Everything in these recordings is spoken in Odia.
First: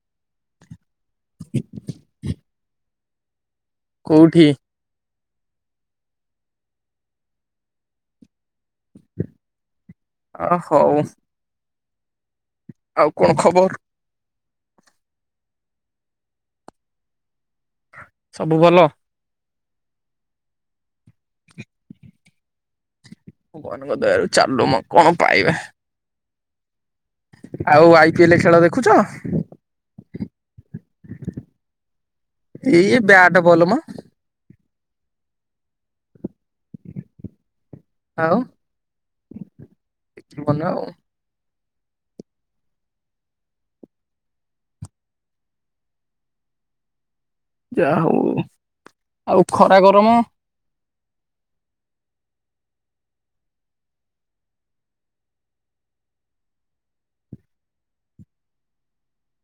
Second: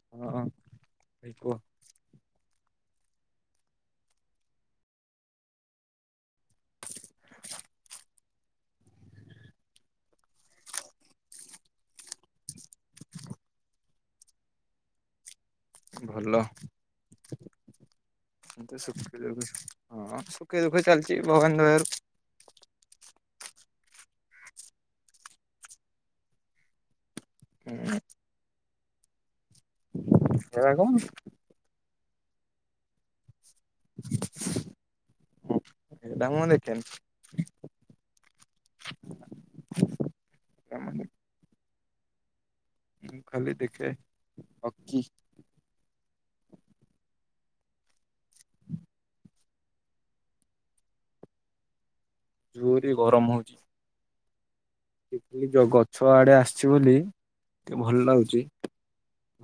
କହ କୁହ। [unintelligible] କେଉଁଠି। [unintelligible] ଅ ହଉ। ଆଉ କଣ ଖବର। ଭଲ। ସବୁ ଭଲ। ହଁ ସୁଖେ ଦୁଃଖ ଚାଲିଛି ଭଗବାନ ଦୟାରୁ। ଭଗବାନଙ୍କ ଦୟାରୁ ଚାଲୁମ କଣ ପାଇବା। ଆଉ ଆଇ ପି ଏଲ ଖେଳ ଦେଖୁଛ? ହେରା କଣ? ଏଇ ବ୍ୟାଟ ବଲ ମ। ଡାନ ଦେେ [unintelligible] ଆଉ ବନ ଆଉ। ଦେଖେନି ମୁଁ ଖାଲି ଦେଖେ ହକି। ଯା ହଉ ଆଉ ଖରା ଗରମ। ଜୋରେ ଗରମ ହଉଛିି। ତିତିଲି ଯୋଉ ଗଛ ଆଡେ ଆସିଛି ବୋଲି ଟିକେ ଭଲ ଲାଗୁଚି।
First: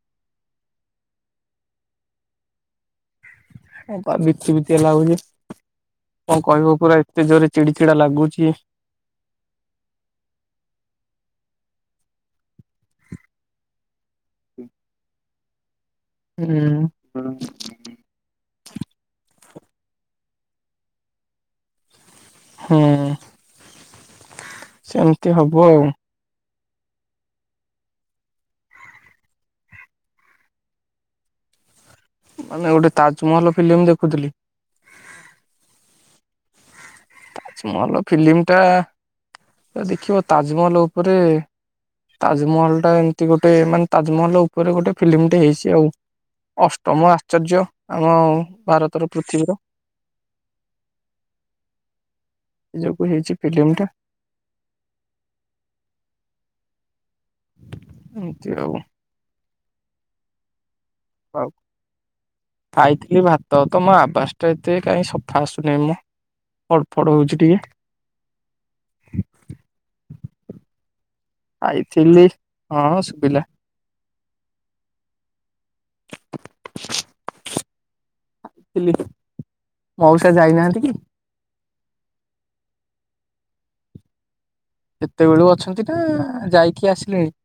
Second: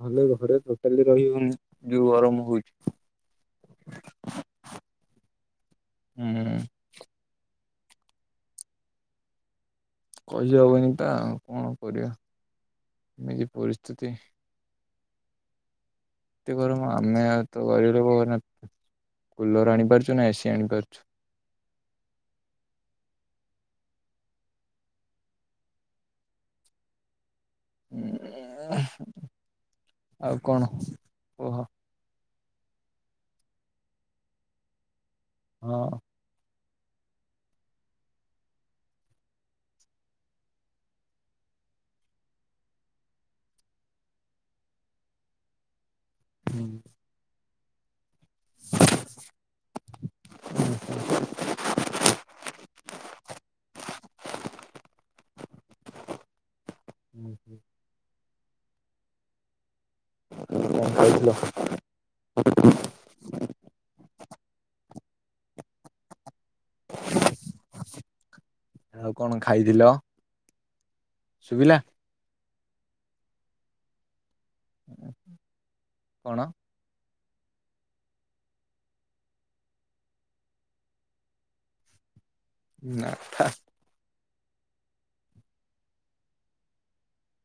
ନହେଲେ ଘରେ ଟୋଟାଲି ରହି ହଉନି ଯଉ ଗରମ ହଉଛି। ହଁ ବିତି ବିତି ଲାଗୁଛି କଣ ହୁଁ କହିବ କହୁନାହାନ୍ତି। ଏତେ ଜୋରେ ଚିଡି ଚିଡା ଲାଗୁଚି। କହିହେବନି ତା କଣ କରିବା ଏମିତି ପରିସ୍ଥିତି। ହୁଁ [unintelligible] ଏତେ ଗରମ ଆମେ ଆଉ ତ ଗରିବ ଲୋକ କୁଲର ଆଣିପାରୁଛୁ ନା ଏସିି ଆଣିପାରୁଛୁ। ହଁ। ସେମିତି ହବ ଆଉ। ଉଁ ଆଉ କଣ କୁହ। ମାନେ ଗୋଟେ ତାଜମହଲ ଫିଲ୍ମ ଦେଖୁଥିଲି। ଅ। ତାଜମହଲ ଫିଲ୍ମ ଟା ଦେଖିବ ତାଜମହଲ ଉପରେ। ତାଜମହଲ ଟା ଏମିତି ଗୋଟେ ମାନେ ତାଜମହଲ ଉପରେ ଗୋଟେ ଫିଲ୍ମଟେ ହେଇଛି ଆଉ। ଅଷ୍ଟମ ଆଶ୍ଚର୍ଯ୍ୟ ଆମ ଭାରତର ପୃଥିବୀର। [unintelligible] ସେଥିଯୋଗୁ ହେଇଛି ଫିଲ୍ମ ଟା। [unintelligible] ଏମିତି ଆଉ। [unintelligible] ଉ ଖାଇଥିଲି ଭାତ ତମ ଆବାସ ଟା ଏତେ କାହିଁ ସଫା ଆସୁନାହିଁ ମ। ଫଡ ଫଡ ହଉଛି ଆଉ ଟିକେ। କଣ ଖାଇଥିଲ ଶୁଭିଲା ଆଇଥିଲି। ହଁ ଶୁଭିଲା। କଣ? [unintelligible] ଥିଲି ମଉସା ଯାଇନାହାନ୍ତି କି? ନା। କେତେବେଳୁ ଅଛନ୍ତି ନା ଯାଇକି ଆସିଲେଣି?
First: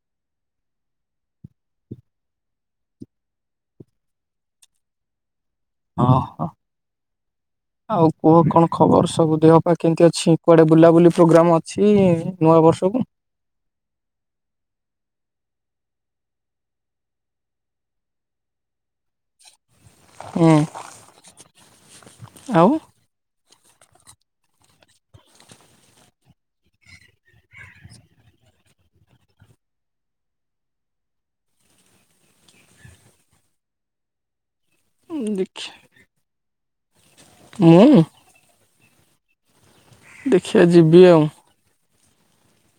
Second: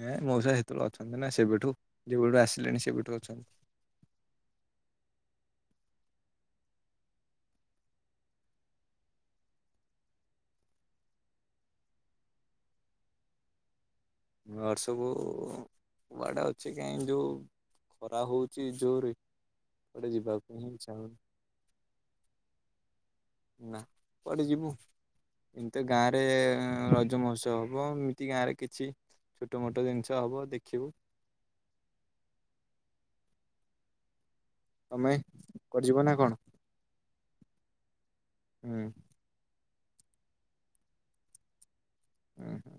ନାଁ ମଉସା ସେତେବେଳୁ ଅଛନ୍ତି ନା ସେବେଠୁ ଯେବେଠୁ ଆସିଲେଣି ସେବେଠୁ ଅଛନ୍ତି। ହଁ ହଁ। ଆଉ କୁହ କଣ ଖବର ସବୁ ଦେହ ପାହ କେମିତି ଅଛି କୁଆଡ଼େ ବୁଲାବୁଲି ପ୍ରୋଗ୍ରମ୍ ଅଛି ନୂଆ ବର୍ଷକୁ? ଘର ସବୁ କୁଆଡା ଅଛି କାହିଁ ଯୋଉ ଖରା ହଉଚି ଜୋର ଗୋଟେ ଯିବାକୁ ହିଁ ହୁଁ ଇଛା ହଉନି। ଆଉ ନା କୁଆଡେ ଯିବୁ? ଏମିତି ଗାଁରେ ରଜ ମହୋତ୍ସବ ହବ ଏମିତି ଗାଁ ରେ କିଛି ଛୋଟମୋଟ ଜିନିଷ ହବ ଦେଖିବୁ। ତମେ ଦେଖି କୁଆଡେ ଯିବ ନା କଣ? ମୁଁ ହୁଁ। ଦେଖିବା ଯିବି ଆଉ। ହୁଁ ହୁଁ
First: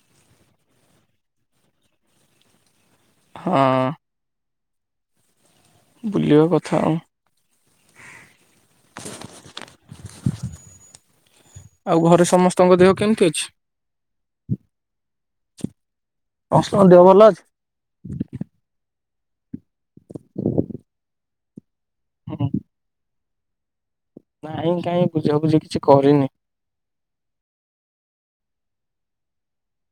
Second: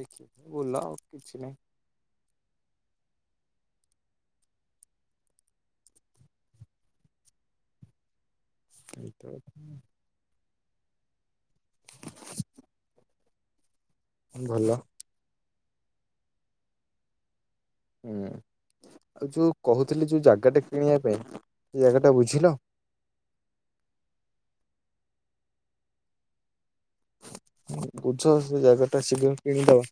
ଦେଖିକି ବୁଲ ଆଉ କିଛି ନାହିଁ। ହଁ। ବୁଲିବା କଥା ଆଉ ସେଇତ ଆଉ ଘରେ ସମସ୍ତଙ୍କ ଦେହ କେମିତି ଅଛି? ଭଲ। ସମସ୍ତଙ୍କ ଦେଅ ଭଲ ଅଛି? ହୁଁ ଆଉ ଯୋଉ କହୁଥିଲି ଯୋଉ ଜାଗାଟା କିଣିବା ପାଇଁ ସେ ଜାଗାଟା ହୁଁ ବୁଝିଲ? ନାଇଁ କାହିଁ ବୁଝାବୁଝି କିଛି କରିନି। ବୁଝ ସେ ଜାଗା ଟା ଶୀଘ୍ର କିଣିଦବା।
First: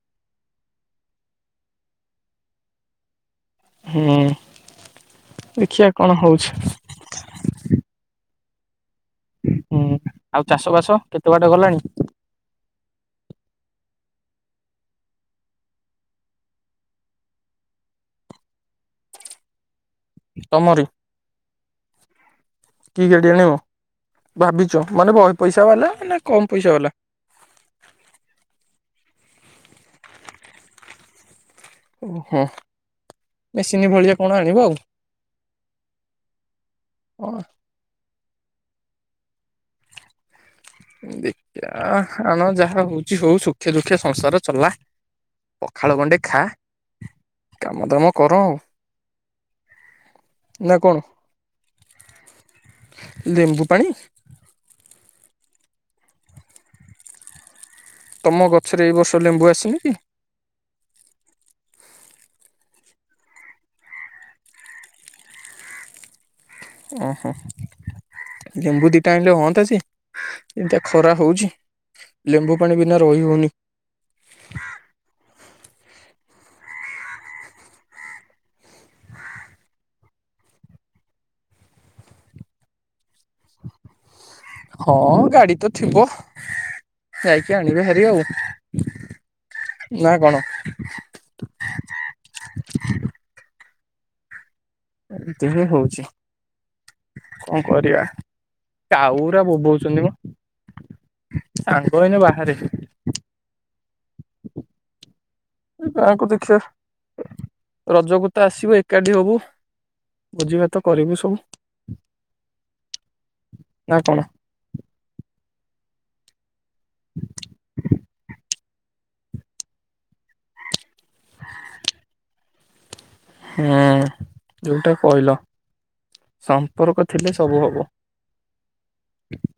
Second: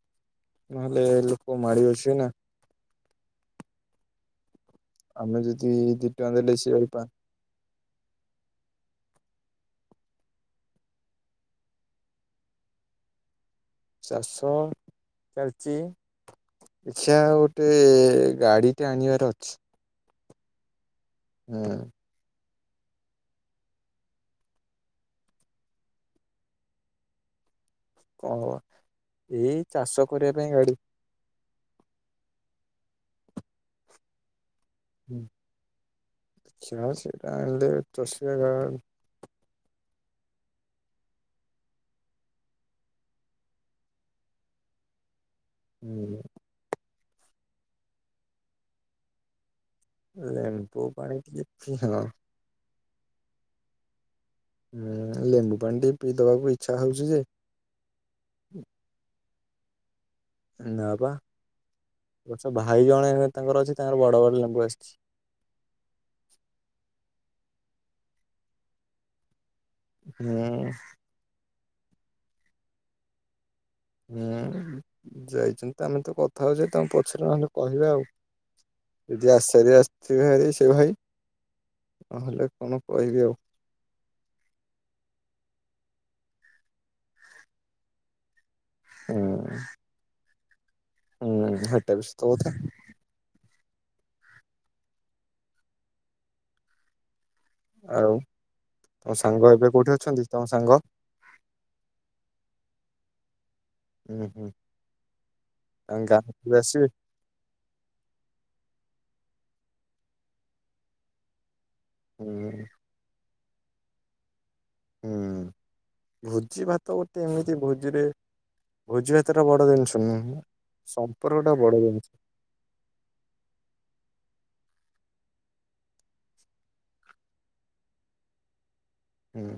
ନହେଲେ ଲୋକ ମାଡି ବସିବେ ନା? ହୁଁ। ଆମେ ଯଦି ଦେଖିବା କଣ ଦି ଟଙ୍କା ହଉଛି ଦେଲେ ସେ ପା ହୁଁ ଆଉ ଚାଷ ବାସ କେତେ ବାଟ ଗଲାଣି? ଚାଷ ଚାଲିଛି। ଏଛା ଗୋଟେ ଗାଡିଟେ ଆଣିବାର ଅଛି। ତମରି? ହୁଁ। କି ଗାଡ଼ି ଆଣିବ ଭାବିଛ ମାନେ ବହେ ପଇସା ବାଲା ନା କମ୍ ପଇସା ବାଲା? କଣ ଏଇ ଚାଷ କରିବା ପାଇଁ ଗାଡି। ଓହୋ ମେସିନ ଭଳିଆ କଣ ଆଣିବ ଆଉ। ହ ଚା ସେଇଟା ହଁ ଆଣିଲେ ସ ଦେଖିବା ଆଣ ଯାହା ହଉଛି ହଉ ସୁଖେ ଦୁଃଖେ ସଂସାର ଚଲା। ପଖାଳ ଗଣ୍ଡେ ହୁଁ ଖା କାମ ଦାମ କର ଆଉ। ନା ଲେମ୍ବୁ କଣ ପାଣି ଟିକେ ପିଅ। ଲେମ୍ବୁ ପାଣି? ଏ ଲେମ୍ବୁ ପାଣି ଟିକେ ପିଇ ଦବାକୁ ଇଚ୍ଛା ହଉଛି ଯେ ତମ ଗଛରେ ଏଇ ବର୍ଷ ଲେମ୍ବୁ ଆସିନି କି? ନା ବା ଗଛ ଭାଇ ଜଣେ ତାଙ୍କର ଅଛି ତାଙ୍କର ବଡ଼ ବଡ଼ ଲେମ୍ବୁ ଆସ୍ଛି। ଅହ ଲେମ୍ବୁ ଦିଟା ଆଣିଲେ ହଅନ୍ତା ଯେ ହୁଁ ଏମିତିଆ ଖରା ହଉଛି ଲେମ୍ବୁ ପାଣି ବିନା ରହି ହଉନି। ହୁଁ ଯାଇଛନ୍ତି ତ ଆମେ ତ କଥା ହଉଚେ ତଙ୍କୁ ପଛେ ନହେଲେ କହିବା ଆଉ। ଯଦି [unintelligible] ଆସିଥିବେ ହେରି ସେ ଭାଇ ନହେଲେ କଣ କହିବି ଆଉ। ହଁ ଗାଡି ତ ଥିବ ଯାଇକି ଆଣିବେ ହେରି ଆଉ। ହୁଁ। ନା କଣ? [inaudible] ହୁଁ ହେଇଟା ବି ସତ କଥା। ଏମ୍ତି ହଁ ହଉଚି। କଁ କରିବା ଆଉ ତମ କାଉ ଉରା ସାଙ୍ଗ ଏବେ କୋଉଠି ବୋବଉଚନ୍ତି ମ। ଅଛନ୍ତି ତମ ସାଙ୍ଗ? ସାଙ୍ଗ ଏଇନେ ବାହାରେ। ହୁଁ-ହୁଁ ଏ ଗାଁକୁ ଦେଖିବା ଆସିବେ? ରଜକୁ ତ ଆସିବ ଏକାଠି ହବୁ। ଭୋଜି ଭାତ କରିବୁ ସବୁ। ହୁଁ। ନା କଣ? ହୁଁ ଭୋଜି ଭାତ ଗୋଟେ ଏମିତି ଭୋଜିରେ ଭୋଜି ଭାତଟା ବଡ ଜିନିଷ ନୁହଁ [unintelligible] ସମ୍ପର୍କ ଟା ବଡ ଜିନିଷ। ହୁଁ ଯୋଉଟା କହିଲ ସମ୍ପର୍କ ଥିଲେ ସବୁ ହବ। ହୁଁ।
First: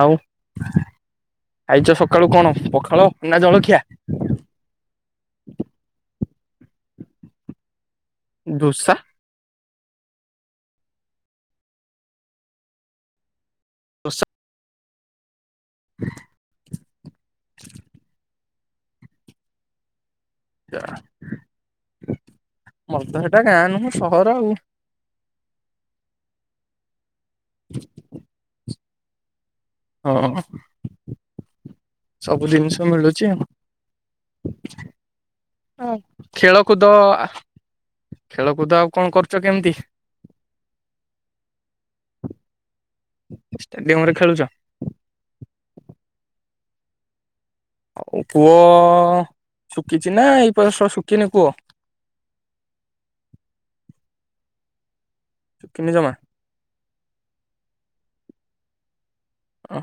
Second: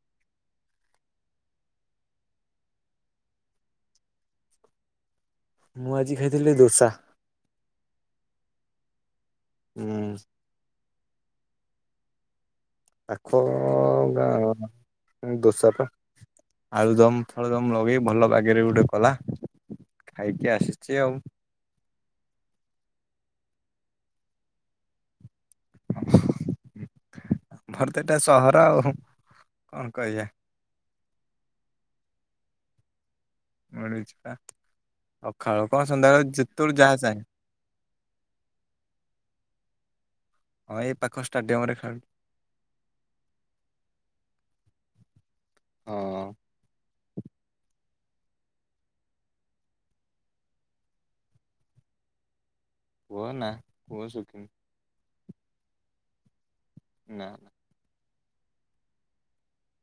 ଆଉ ଖାଇଚ ସକାଳୁ କଣ ପଖାଳ ନା ଜଳଖିଆ? ମୁଁ ଆଜି ଖାଇଥିଲି ଦୋସା। ଦୋସା? ହୁଁ। [unintelligible] [unintelligible] ଦୋସା ଆଳୁ ଦମ୍ ଫାଳୁଦମ୍ ଲଗେଇ ଭଲ ବାଗରେ ଗୋଟେ କଲା। ଖାଇକି ଆସିଚି ଆଉଁ। ମୋର୍ ତ ସେଟା ଗାଁ ନୁହଁ ସହର ଆଉ। ଆମର ତ ଏଟା ସହର ଆଉ ହୁଁ। ହଁ ସବୁ ଦିନିଷ ମିଳୁଚି ଆଉ। ମିଳୁଛି ପା ସକାଳ କଁ ଆଉ ସନ୍ଧ୍ୟାଅଳେ ଯେତଳେ ଖେଳକୁଦ ଯାହା ଚାହ୍ନି [unintelligible] ଖେଳକୁଦ ଆଉ କଁ କରୁଛ କେମ୍ତି? ହଁ ଏଇ ପାଖ ଷ୍ଟାଡିୟମ ରେ ଖେଳୁ। ଷ୍ଟାଡିୟମ୍ ରେ ଖେଳୁଚ? ହଁ। ଆଉ କୂଅ ଶୁଖିଚି ନା ଏ [unintelligible] ଶୁଖିନି କୂଅ? କୁହ ନା କୂଅ ଶୁଖୁନି। ଶୁଖିନି ଜମା? ନା। ଅଁ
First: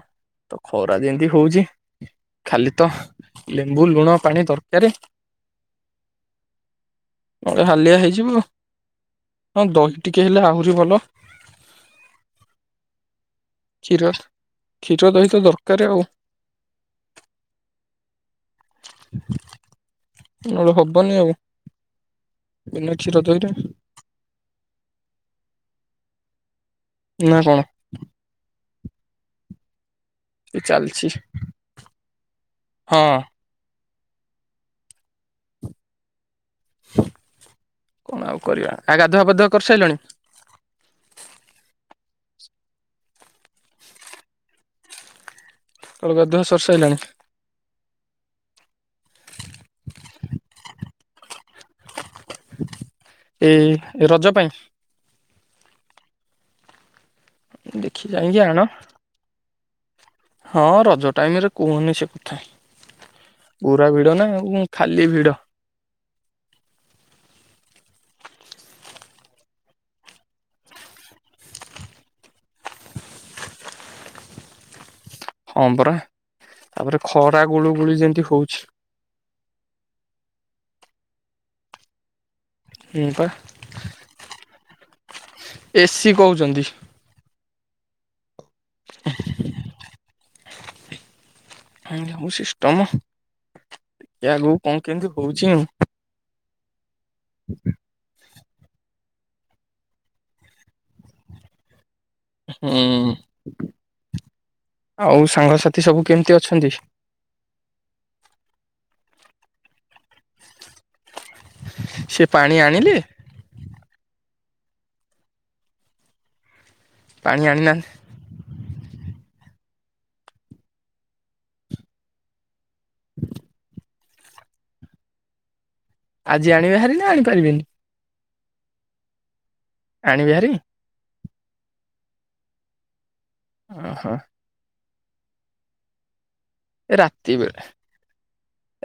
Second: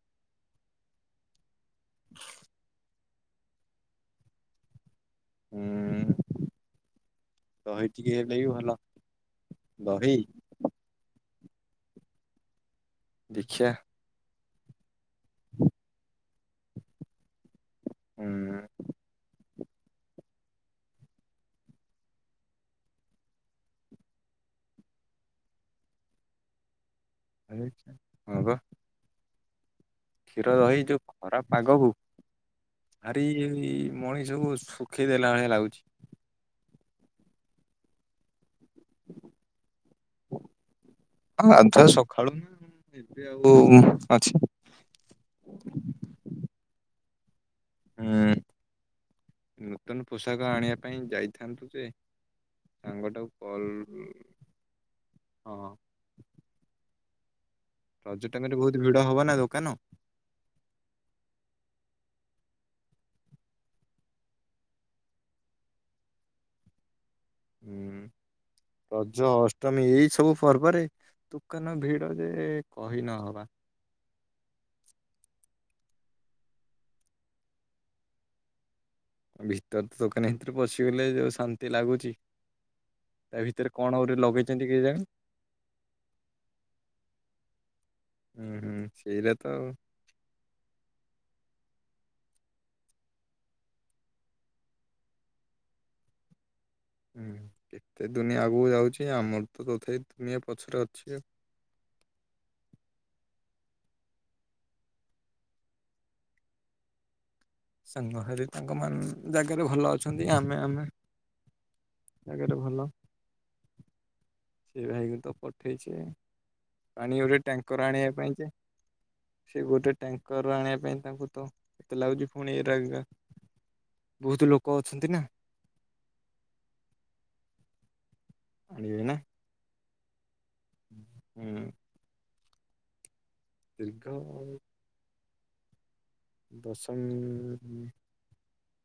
ତ ଖରା ଯେମ୍ତି ହଉଚି ଖାଲି ତ ଲେମ୍ବୁ ଲୁଣ ପାଣି ଦରକାରେ। ହୁଁ ନହେଲେ ଦହି ହାଲିଆ ଟିକେ ହେଇଯିବୁ ହେଲେ ଆଉ। ବି ଭଲ ହଁ ଦହି। ଟିକେ ହେଲେ ଆହୁରି ଭଲ ଦେଖିଆ। କ୍ଷୀର କ୍ଷୀର ଦହି ତ ଦରକାର ଆଉ। ହୁଁ ନହେଲେ ହବନି ଆଉ। ବିନା କ୍ଷୀର ଦହି ରେ। ନା ଆ କଣ ହଁ ବା। କ୍ଷୀର ଏ ଦହି ଯୋଉ ଚାଲିଛି ଖରା ପାଗ କୁ ହଁ। ଭାରି ମଣିଶ କୁ ଶୁଖେଇ ଦେଲା ଭଳିଆ ଲାଗୁଛି। କଣ ଆଉ କରିବା ଆ ଗାଧୁଆ ପାଧୁଆ କରିସାରିଲଣି? ଗାଧୁଆ ସକାଳୁ ନା ମୁଁ ଏବେ ଆଉ ଅଛି। ସକାଳୁ ଗାଧୁଆ ସରି ସାରିଲାଣି। ହୁଁ। ନୂତନ ପୋଷାକ ଆଣିବା ପାଇଁ ଯାଇଥାନ୍ତୁ ଯେ। ସାଙ୍ଗଟାକୁ କଲ୍ ଏଇ ରଜ ପାଇଁ। ହଁ। ଦେଖି ରଜ ଯାଇକି ଆଣ ଟାଇମରେ ବହୁତ ଭିଡ ହବ ନା ଦୋକାନ। ହଁ ରଜ ଟାଇମ ରେ କୁହନି ସେ କଥା। ପୁରା ଭିଡ ନା ଖାଲି ଭିଡ। ହଁ ରଜ ଅଷ୍ଟମୀ ଏଇ ସବୁ ପର୍ବରେ। ଦୋକାନ ଭିଡ ଯେ କହି ନହବା। ହଁ ପରା ତାପରେ ଖରା ଗୁଳୁଗୁଳି ଯେମିତି ହଉଛି। ଭିତରେ ତ ଦୋକାନ ଭିତରେ ପଶିଗଲେ ଯୋଉ ଶାନ୍ତି ଲାଗୁଛି। ହୁଁ ପା। ତା ଭିତରେ କଣ ଗୋଟେ ଲଗେଇଛନ୍ତି କେଜାଣି? ଏ ସି କହୁଛନ୍ତି। ହୁଁ ହୁଁ ସେଇରା ତ ଆଉ। ଏମିତ ସବୁ ସିଷ୍ଟମ ଟିକେ ଆଗକୁ କଣ କେମିତି ହଉଛି ଆଉ। ହୁଁ। [inaudible] ଏତେ ଦୁନିଆ ଆଗକୁ ଯାଉଛି ଆମର ତ ତଥାପି ଦୁନିଆ ପଛରେ ଅଛି ଆଉ। ହୁଁ ଆଉ ସାଙ୍ଗସାଥି ସବୁ କେମିତି ଅଛନ୍ତି? ସାଙ୍ଗ ସାଥି ତାଙ୍କ ମାନ ଜାଗାରେ ଭଲ ଅଛ ନ୍ତି ଆମେ ଆମେ ସେ ପାଣି ଜାଗାରେ ଭଲ। ଆଣିଲେ ସେ ଭାଇକୁ ତ ପଠେଇଛ ପାଣି ଗୋଟେ ଟ୍ୟାଙ୍କର ଆଣିବା ପାଇଁ ଯେ। ସେ ଗୋଟେ ଟ୍ୟାଙ୍କର ଆଣିବା ପାଇଁ ତାଙ୍କୁ ତ ଏତେ ଲାଗୁଛି ପୁଣି ଏରା। ବହୁତ ହିଁ ଲୋକ ଅଛନ୍ତି ନା। ଆଜି ଆଣିବେ ହାରି ନା ଆଣିପାରିବେନି? ଆଣିିବେ ନା। ଆଣିବେ ହାରି? ହୁଁ ଓହୋ ଦୀର୍ଘ ଦଶ ଏ ମି ରାତି ବେଳେ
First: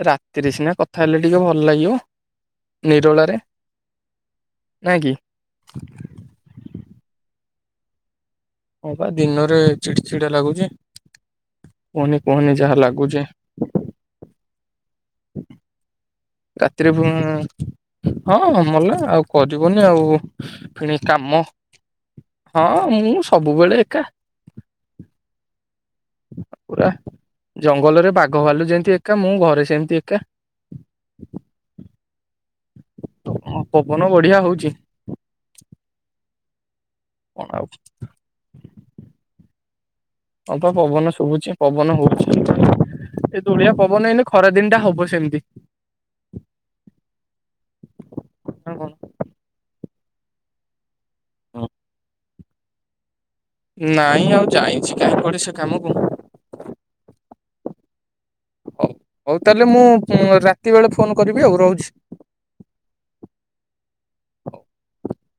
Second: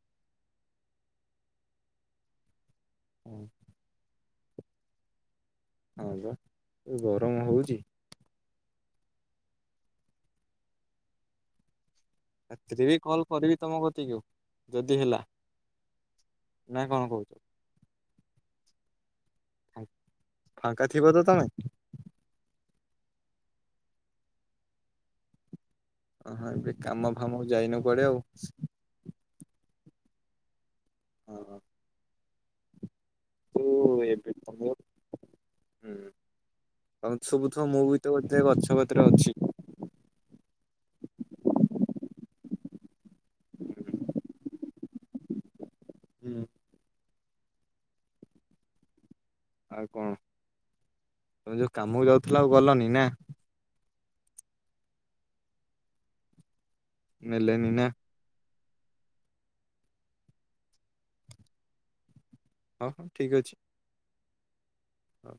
ରାତିରେ ସିନା କଥା ହେଲେ ଟିକେ ଭଲ ଲାଗିବ। ହଁ ନିରଳାରେ ନାଇଁ କି? ହଁ ବା ଏ ଗରମ ହଉଛି ହଁ ବା ଦିନରେ ଚିଡ ଚିଡା ଲାଗୁଚି କୁହନି କୁହନି ଯାହା ରାତିରେ ବି କଲ୍ ଲାଗୁଚି। କରିବି ତମ କତିକି ଯଦି ହେଲା। ନା ରାତି ରେ କଣ ଫୁଣ କହୁଛ ହଁ ମଲା ଆଉ କରିବନି ଆଉ ଫାଙ୍କା ଫିଣି ଥିବ ତ କାମ ତମେ ହଁ ମୁଁ ସବୁବେଳେ ଏକା। ହଁ ଏବେ ପୁରା କାମ ଫାମକୁ ଯାଇନ କୁଆଡେ ଜଙ୍ଗଲରେ ଆଉ ବାଘ ବାଲୁ ଯେମିତି ଏକା ମୁଁ ଘରେ ସେମିତି ଏକା। ହୁଁ। ହଁ ପବନ ଏବେ ବଢିଆ ତ ହଉଛି। ହୁଁ ତମକୁ କଣ ଆଉ ଶୁବୁଥିବ ମୁଁ ବି ତ ଗୋଟେ ଗଛ କତିରେ ଅଛି। ହଁ ପା ପବନ ଶୁବୁଚି ପବନ ହଉଚି। ଏ ତୁଳିଆ ପବନ ଏନି ଖରା ଦିନ ଟା ହବ ସେମିତି। ହୁଁ। ନା କଣ? ଆଉ କଣ ତମେ ଯୋଉ କାମକୁ ଯାଉଥିଲା ଆଉ ଗଲନି ନା? ନାଇଁ ଆଉ ଯାଇଚି କାହିଁ କୁଆଡେ ସେ କାମ କ ନେଲେନି ହଉ ହଉ ତାହେଲେ ମୁଁ ରାତି ବେଳେ ଫୋନ କରିବି ଆଉ ରହୁଚି। ହଁ ହଁ ଠିକ୍ ଅଛି। ହଁ।